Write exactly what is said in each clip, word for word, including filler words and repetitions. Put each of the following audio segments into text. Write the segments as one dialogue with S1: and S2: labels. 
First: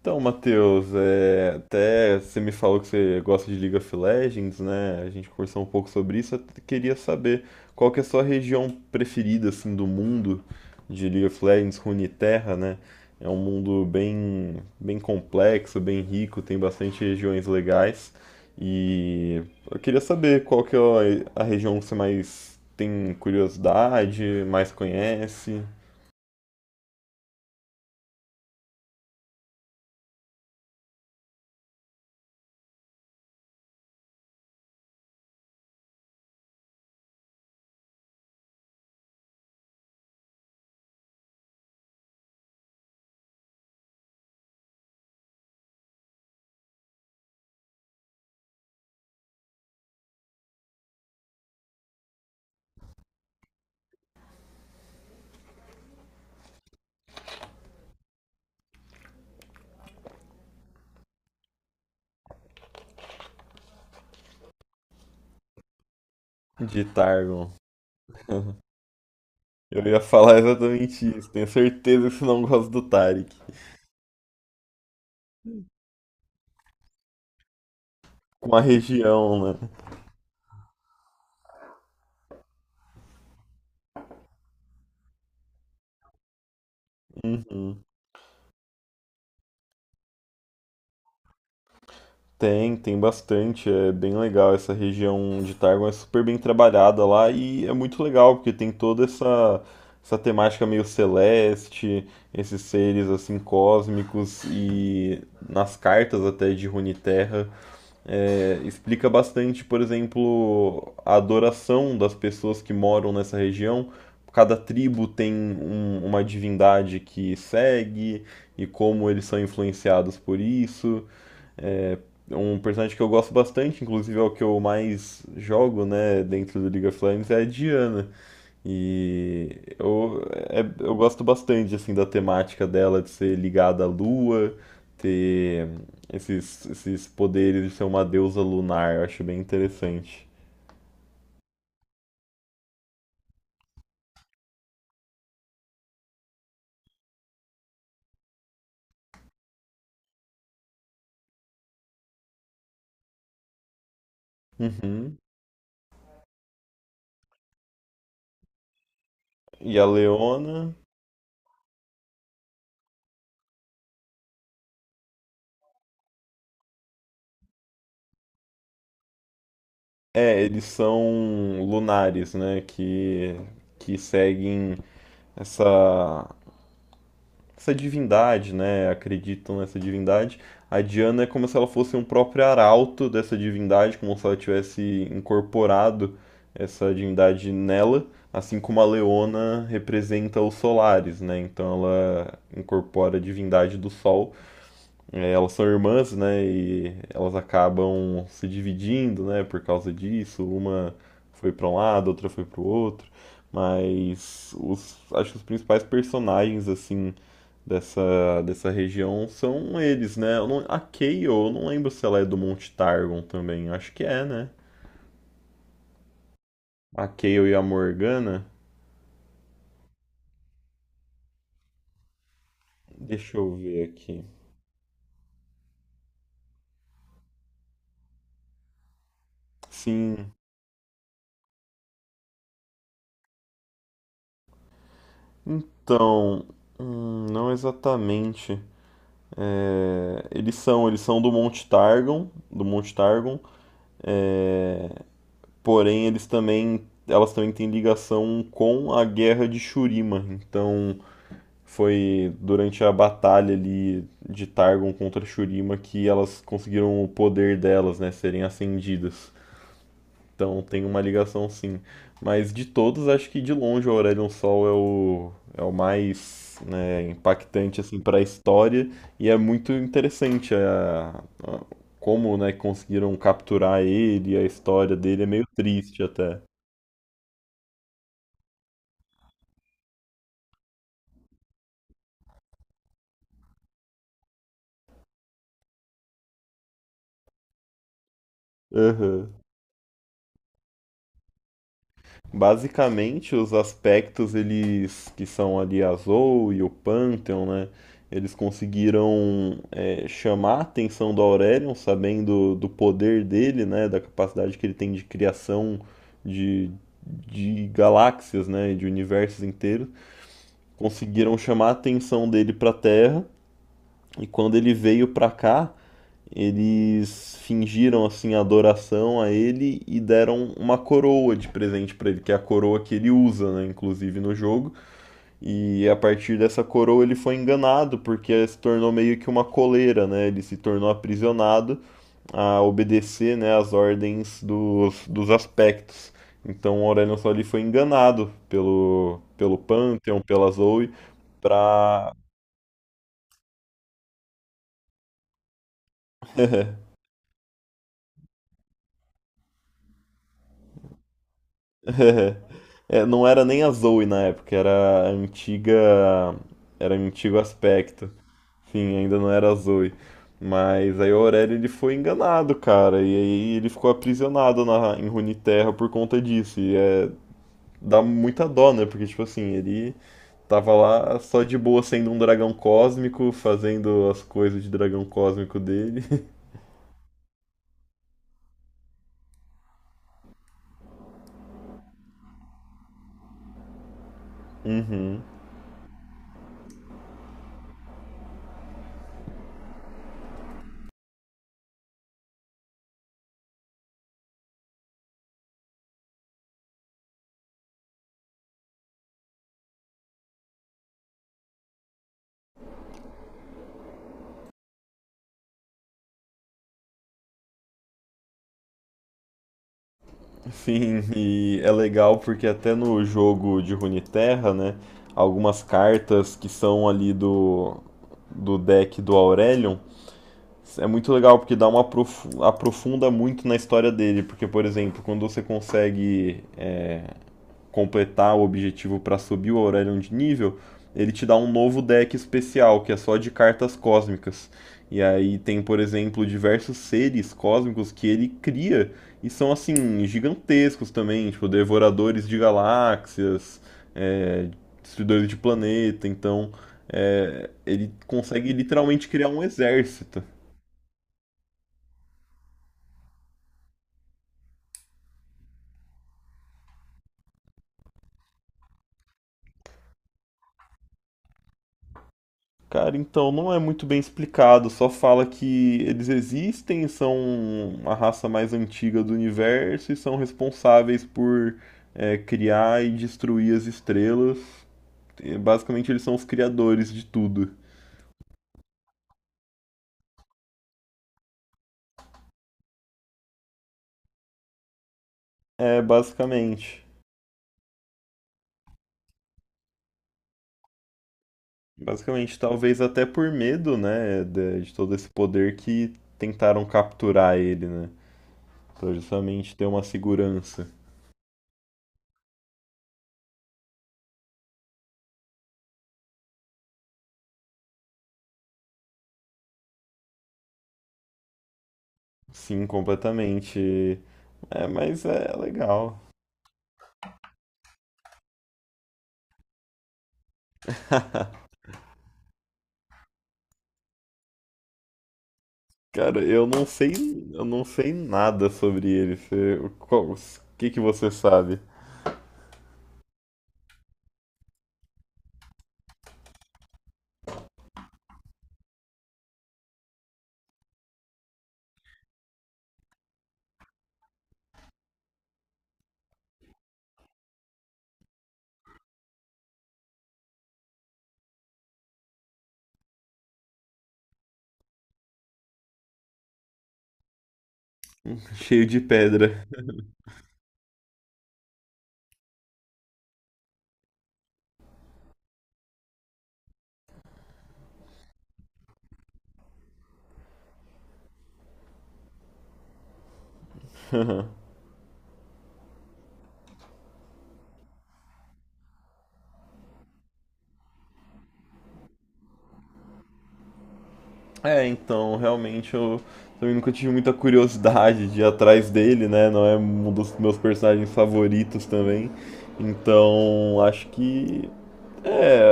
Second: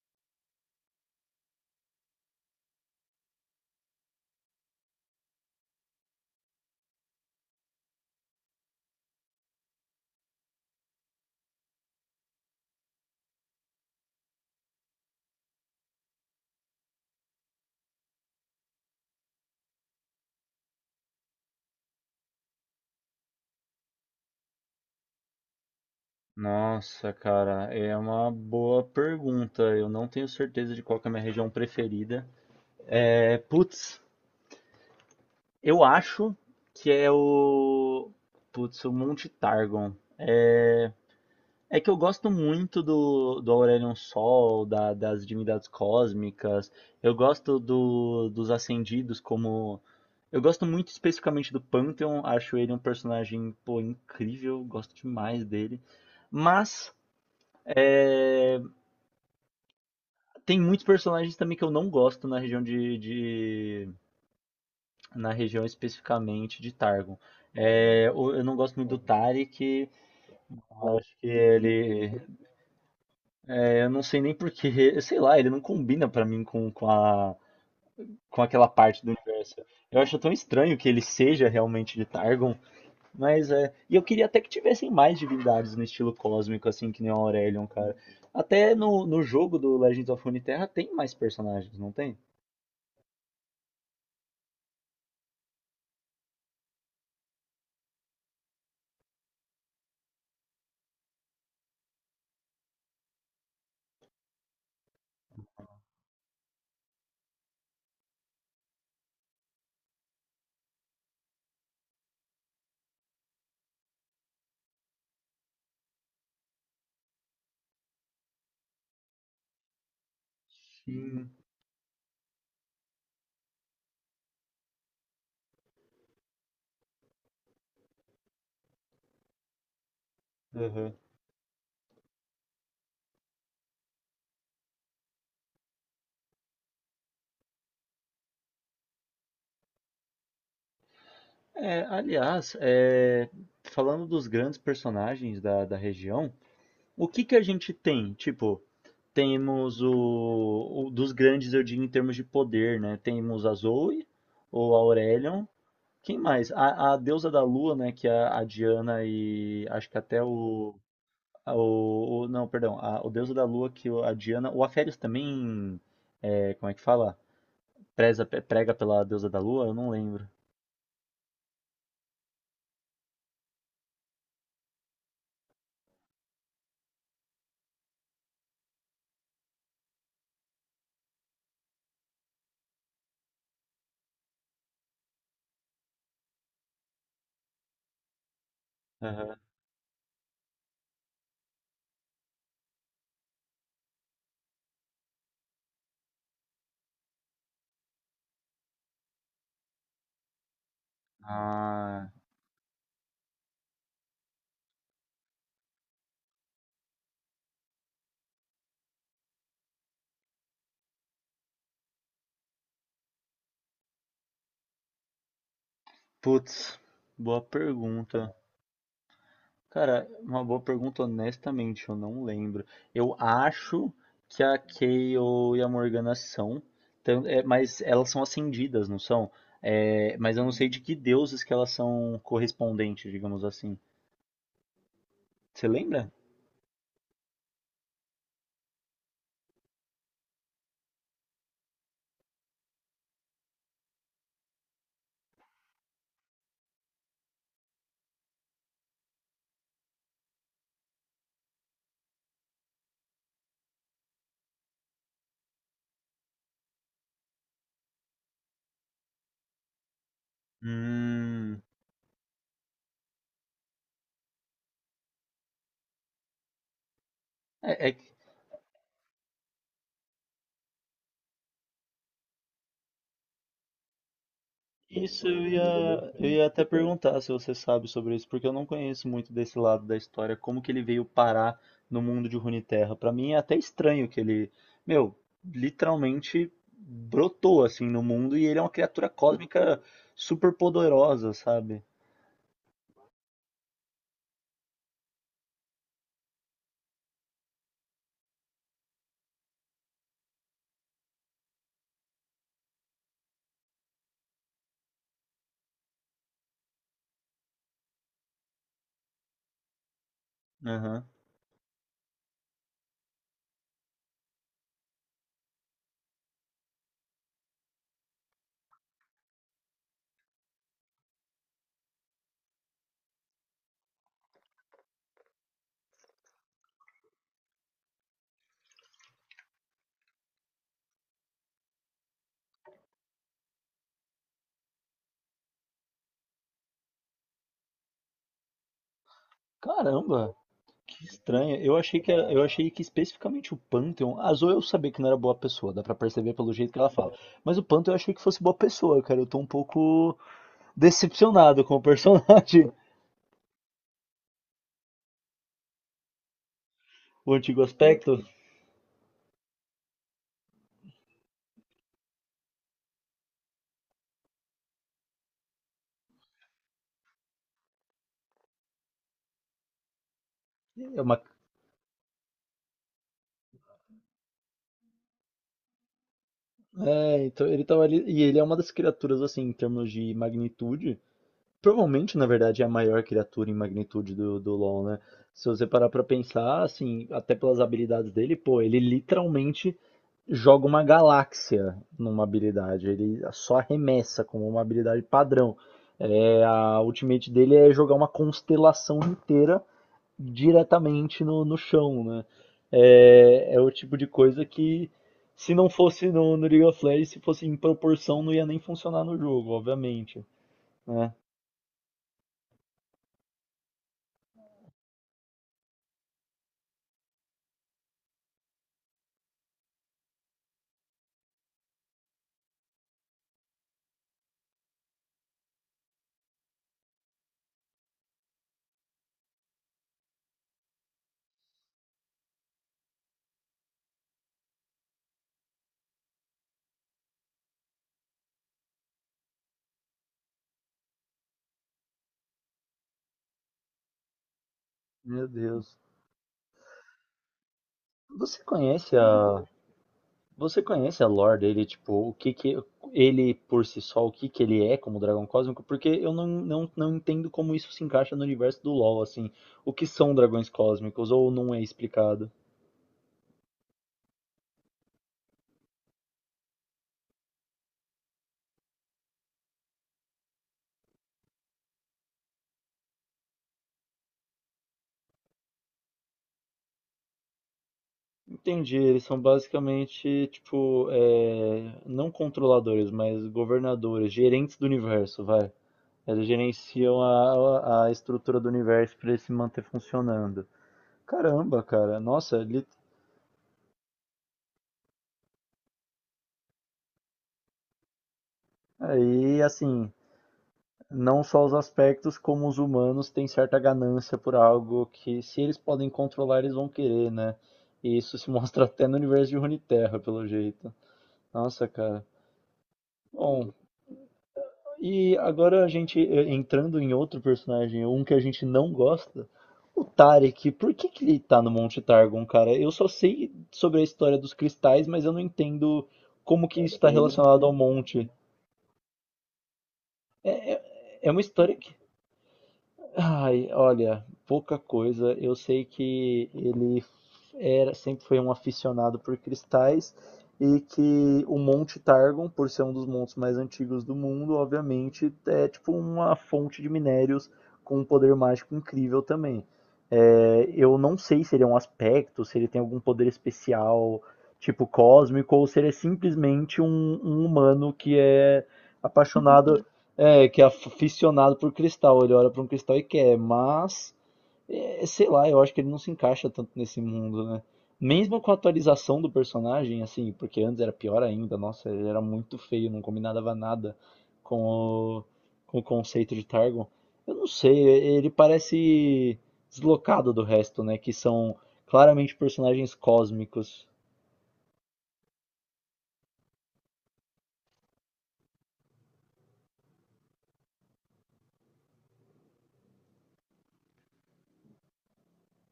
S1: Então, Matheus, é, até você me falou que você gosta de League of Legends, né? A gente conversou um pouco sobre isso. Eu queria saber qual que é a sua região preferida, assim, do mundo de League of Legends, Runeterra, né? É um mundo bem, bem complexo, bem rico, tem bastante regiões legais. E eu queria saber qual que é a a região que você mais tem curiosidade, mais conhece
S2: Nossa, cara, é uma boa pergunta. Eu não tenho certeza de qual que é a minha região preferida. É, putz, eu acho que é o. Putz, o Monte Targon. É, é que eu gosto muito do, do Aurelion Sol, da- das divindades cósmicas. Eu gosto do, dos Ascendidos como. Eu gosto muito especificamente do Pantheon. Acho ele um personagem, pô, incrível. Gosto demais dele. Mas. Tem muitos personagens também que eu não gosto na região de, de- na região especificamente de
S1: de
S2: Targon.
S1: Targon.
S2: É, o- eu não gosto muito do
S1: Eu
S2: Taric.
S1: ia falar
S2: Eu
S1: exatamente
S2: acho que
S1: isso. Tenho certeza que
S2: ele,
S1: você não gosta do Tarek.
S2: é, eu não sei nem porquê, sei lá, ele não combina pra mim com, com a com
S1: Com a
S2: aquela parte do
S1: região,
S2: universo.
S1: né?
S2: Eu acho tão estranho que ele seja realmente de Targon, mas é, e eu queria até que tivessem mais divindades no estilo cósmico assim que nem o Aurelion,
S1: Uhum.
S2: cara. Até no, no jogo do Legends of Runeterra tem mais personagens, não tem?
S1: Tem, tem bastante. É bem legal essa região de Targon. É super bem trabalhada lá e é muito legal porque tem toda essa, essa temática meio celeste, esses seres assim cósmicos e nas cartas até de Runeterra é, explica bastante, por exemplo, a adoração das pessoas que moram nessa região. Cada tribo tem um- uma divindade que segue e como eles são influenciados por isso.
S2: Sim.
S1: Um personagem que eu gosto bastante, inclusive é o que eu mais jogo, né, dentro do League of Legends, é a Diana. E eu, é-
S2: Aham.
S1: eu gosto bastante assim da temática dela de ser ligada à lua, ter esses, esses poderes de ser uma deusa lunar, eu acho bem interessante.
S2: É, aliás, é, falando dos grandes personagens da, da região, o que que a gente tem? Tipo, temos o, o- dos grandes, eu digo, em termos de poder, né? Temos a Zoe, ou a
S1: Uhum.
S2: Aurelion. Quem mais? A, a deusa da lua, né? Que a, a Diana, e
S1: E a
S2: acho que até o,
S1: Leona,
S2: a- o, o- não, perdão, a, o deusa da lua que o- a Diana, o Aférios também, é, como é que fala? Preza, prega pela deusa da lua? Eu não lembro.
S1: é, eles são lunares, né, que, que seguem essa essa divindade, né? Acreditam nessa divindade. A Diana é como se ela fosse um próprio arauto dessa divindade, como se ela tivesse incorporado essa divindade nela, assim como a
S2: Aham.
S1: Leona representa os solares, né? Então ela incorpora a divindade do sol. É, elas são irmãs, né? E elas acabam se dividindo, né? Por causa disso, uma foi para um lado,
S2: Ah,
S1: outra foi para o outro. Mas os, acho que os principais personagens assim dessa, dessa região são eles, né? Eu não- a Kayle, eu não lembro se ela é do Monte Targon também. Acho que é, né?
S2: putz,
S1: A
S2: boa
S1: Kayle e a
S2: pergunta.
S1: Morgana.
S2: Cara, uma boa pergunta, honestamente, eu não lembro. Eu
S1: Deixa eu ver
S2: acho
S1: aqui.
S2: que a Kayle e a Morgana são, tan- é, mas elas são ascendidas, não são? É,
S1: Sim.
S2: mas eu não sei de que deuses que elas são correspondentes, digamos assim. Você lembra?
S1: Então, hum, não exatamente. É, eles são, eles são do Monte Targon, do Monte Targon, porém eles também, elas também têm ligação com a Guerra de Shurima. Então, foi durante a batalha ali de Targon contra Shurima que elas conseguiram o poder delas, né, serem acendidas. Então tem uma ligação
S2: Hum,
S1: sim. Mas de todos, acho que de longe o Aurelion Sol é o, é o mais né, impactante
S2: é, é
S1: assim para a história e é muito interessante a, a- como né, conseguiram capturar ele, a história dele é
S2: Isso
S1: meio
S2: eu ia,
S1: triste
S2: eu
S1: até.
S2: ia até perguntar se você sabe sobre isso, porque eu não conheço muito desse lado da história, como que ele veio parar no mundo de Runeterra. Pra mim é até estranho que ele, meu, literalmente brotou assim no mundo e ele é uma criatura
S1: Aham.
S2: cósmica super poderosa, sabe?
S1: Basicamente, os aspectos eles que são ali a Zoe e o Pantheon, né? Eles conseguiram é, chamar a atenção do Aurelion, sabendo do poder dele, né? Da capacidade que ele tem de criação de, de galáxias, né? De universos inteiros.
S2: Aham.
S1: Conseguiram chamar a atenção dele para a Terra. E quando ele veio para cá, eles fingiram assim adoração a ele e deram uma coroa de presente para ele, que é a coroa que ele usa, né, inclusive no jogo. E a partir dessa coroa ele foi enganado porque se tornou meio que uma coleira, né? Ele se tornou aprisionado a obedecer, né, as ordens dos, dos aspectos. Então o Aurelion Sol foi enganado pelo pelo Pantheon,
S2: Caramba,
S1: pela Zoe,
S2: que estranho. Eu achei
S1: para.
S2: que era- eu achei que especificamente o Pantheon, a Zoe eu sabia que não era boa pessoa, dá pra perceber pelo jeito que ela fala. Mas o Pantheon eu achei que fosse boa pessoa, cara. Eu tô um pouco decepcionado com o personagem.
S1: É, não era nem a Zoe na época, era a antiga. Era um
S2: O
S1: antigo
S2: antigo
S1: aspecto.
S2: aspecto
S1: Sim, ainda não era a Zoe. Mas aí o Aurélio ele foi enganado, cara. E aí ele ficou aprisionado na, em Runeterra por conta disso. E é, dá muita dó, né? Porque, tipo assim, ele tava
S2: é
S1: lá
S2: uma.
S1: só de boa sendo um dragão cósmico, fazendo as coisas de dragão cósmico dele.
S2: É, então ele tava ali. E ele é uma das criaturas, assim, em termos de magnitude. Provavelmente, na verdade, é a maior criatura em magnitude do, do LoL, né?
S1: Uhum.
S2: Se você parar pra pensar, assim, até pelas habilidades dele, pô, ele literalmente joga uma galáxia numa habilidade. Ele só arremessa como uma habilidade padrão. É, a ultimate dele é jogar uma constelação inteira diretamente no, no chão, né? É, é o tipo de coisa que, se não fosse no, no League of Legends, se fosse em proporção, não ia nem funcionar no jogo, obviamente,
S1: Sim,
S2: né?
S1: e é legal porque até no jogo de Runeterra, né, algumas cartas que são ali do, do deck do Aurelion, é muito legal porque dá uma aprofu- aprofunda muito na história dele, porque, por exemplo, quando você consegue é, completar o objetivo para subir o Aurelion de nível, ele te dá um novo deck especial, que é só de cartas cósmicas. E aí tem, por exemplo, diversos seres cósmicos que ele cria e são assim, gigantescos também, tipo, devoradores de galáxias, é, destruidores
S2: Meu
S1: de
S2: Deus.
S1: planeta, então é, ele
S2: Você
S1: consegue
S2: conhece
S1: literalmente criar um
S2: a,
S1: exército.
S2: você conhece a lore dele, tipo, o que que ele por si só, o que que ele é como dragão cósmico? Porque eu não, não, não entendo como isso se encaixa no universo do LoL, assim. O que são dragões cósmicos ou não é explicado?
S1: Cara, então não é muito bem explicado, só fala que eles existem, são a raça mais antiga do universo e são responsáveis por é, criar e destruir as estrelas. E, basicamente, eles são os criadores de tudo.
S2: Entendi, eles são basicamente, tipo, é, não controladores, mas governadores, gerentes do universo, vai.
S1: É,
S2: Eles
S1: basicamente.
S2: gerenciam a, a a estrutura do universo para ele se manter funcionando. Caramba, cara,
S1: Basicamente,
S2: nossa, ele...
S1: talvez até por medo, né, de, de todo esse poder que tentaram capturar ele, né? Pra
S2: aí,
S1: justamente ter uma
S2: assim,
S1: segurança.
S2: não só os aspectos, como os humanos têm certa ganância por algo que, se eles podem controlar, eles vão querer, né? E isso se mostra até no universo de Runeterra, pelo jeito. Nossa, cara.
S1: Sim,
S2: Bom,
S1: completamente. É, mas
S2: e
S1: é
S2: agora a gente
S1: legal.
S2: eh, entrando em outro personagem, um que a gente não gosta, o Tarek. Por que que ele tá no Monte Targon, cara? Eu só sei sobre a história dos cristais, mas eu não entendo
S1: Cara, eu
S2: como que
S1: não
S2: isso está
S1: sei, eu
S2: relacionado ao
S1: não sei
S2: monte.
S1: nada sobre ele. Você, qual- o que que você
S2: É uma história
S1: sabe?
S2: que. Ai, olha, pouca coisa. Eu sei que ele era, sempre foi um aficionado por cristais e que o Monte Targon, por ser um dos montes mais antigos do mundo, obviamente é tipo uma fonte de minérios com um poder mágico incrível também. É, eu não sei se ele é um aspecto, se ele tem algum poder especial, tipo cósmico, ou se ele é simplesmente um, um humano que é
S1: Cheio de pedra.
S2: apaixonado. É, que é aficionado por cristal. Ele olha para um cristal e quer, mas é, sei lá, eu acho que ele não se encaixa tanto nesse mundo, né? Mesmo com a atualização do personagem, assim, porque antes era pior ainda, nossa, ele era muito feio, não combinava nada com o, com o, conceito de Targon. Eu não sei, ele parece deslocado do resto, né? Que são claramente personagens cósmicos.
S1: É, então, realmente eu também nunca tive muita curiosidade de ir atrás dele, né? Não é um dos meus personagens favoritos também. Então, acho que é,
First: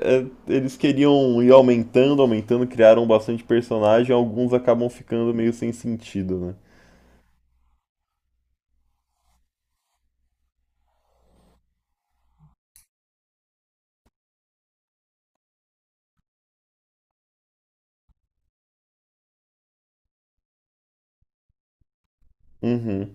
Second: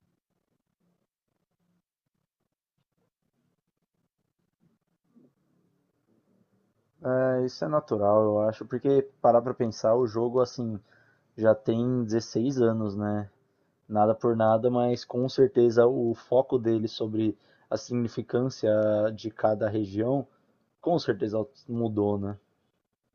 S1: é, eles queriam ir aumentando, aumentando, criaram bastante personagem, alguns acabam ficando meio sem sentido, né?
S2: É, isso é natural, eu acho, porque parar pra pensar, o jogo, assim, já tem dezesseis anos, né? Nada por nada, mas com certeza o foco dele sobre a significância de cada região, com certeza mudou, né?
S1: Uhum.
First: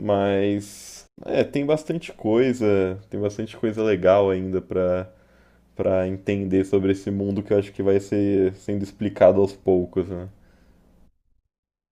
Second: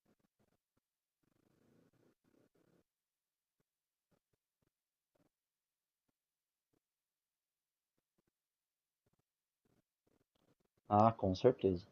S1: Mas é, tem bastante coisa, tem bastante coisa legal ainda pra para entender sobre esse mundo que eu acho que vai ser sendo explicado aos poucos, né?
S2: Ah, com certeza.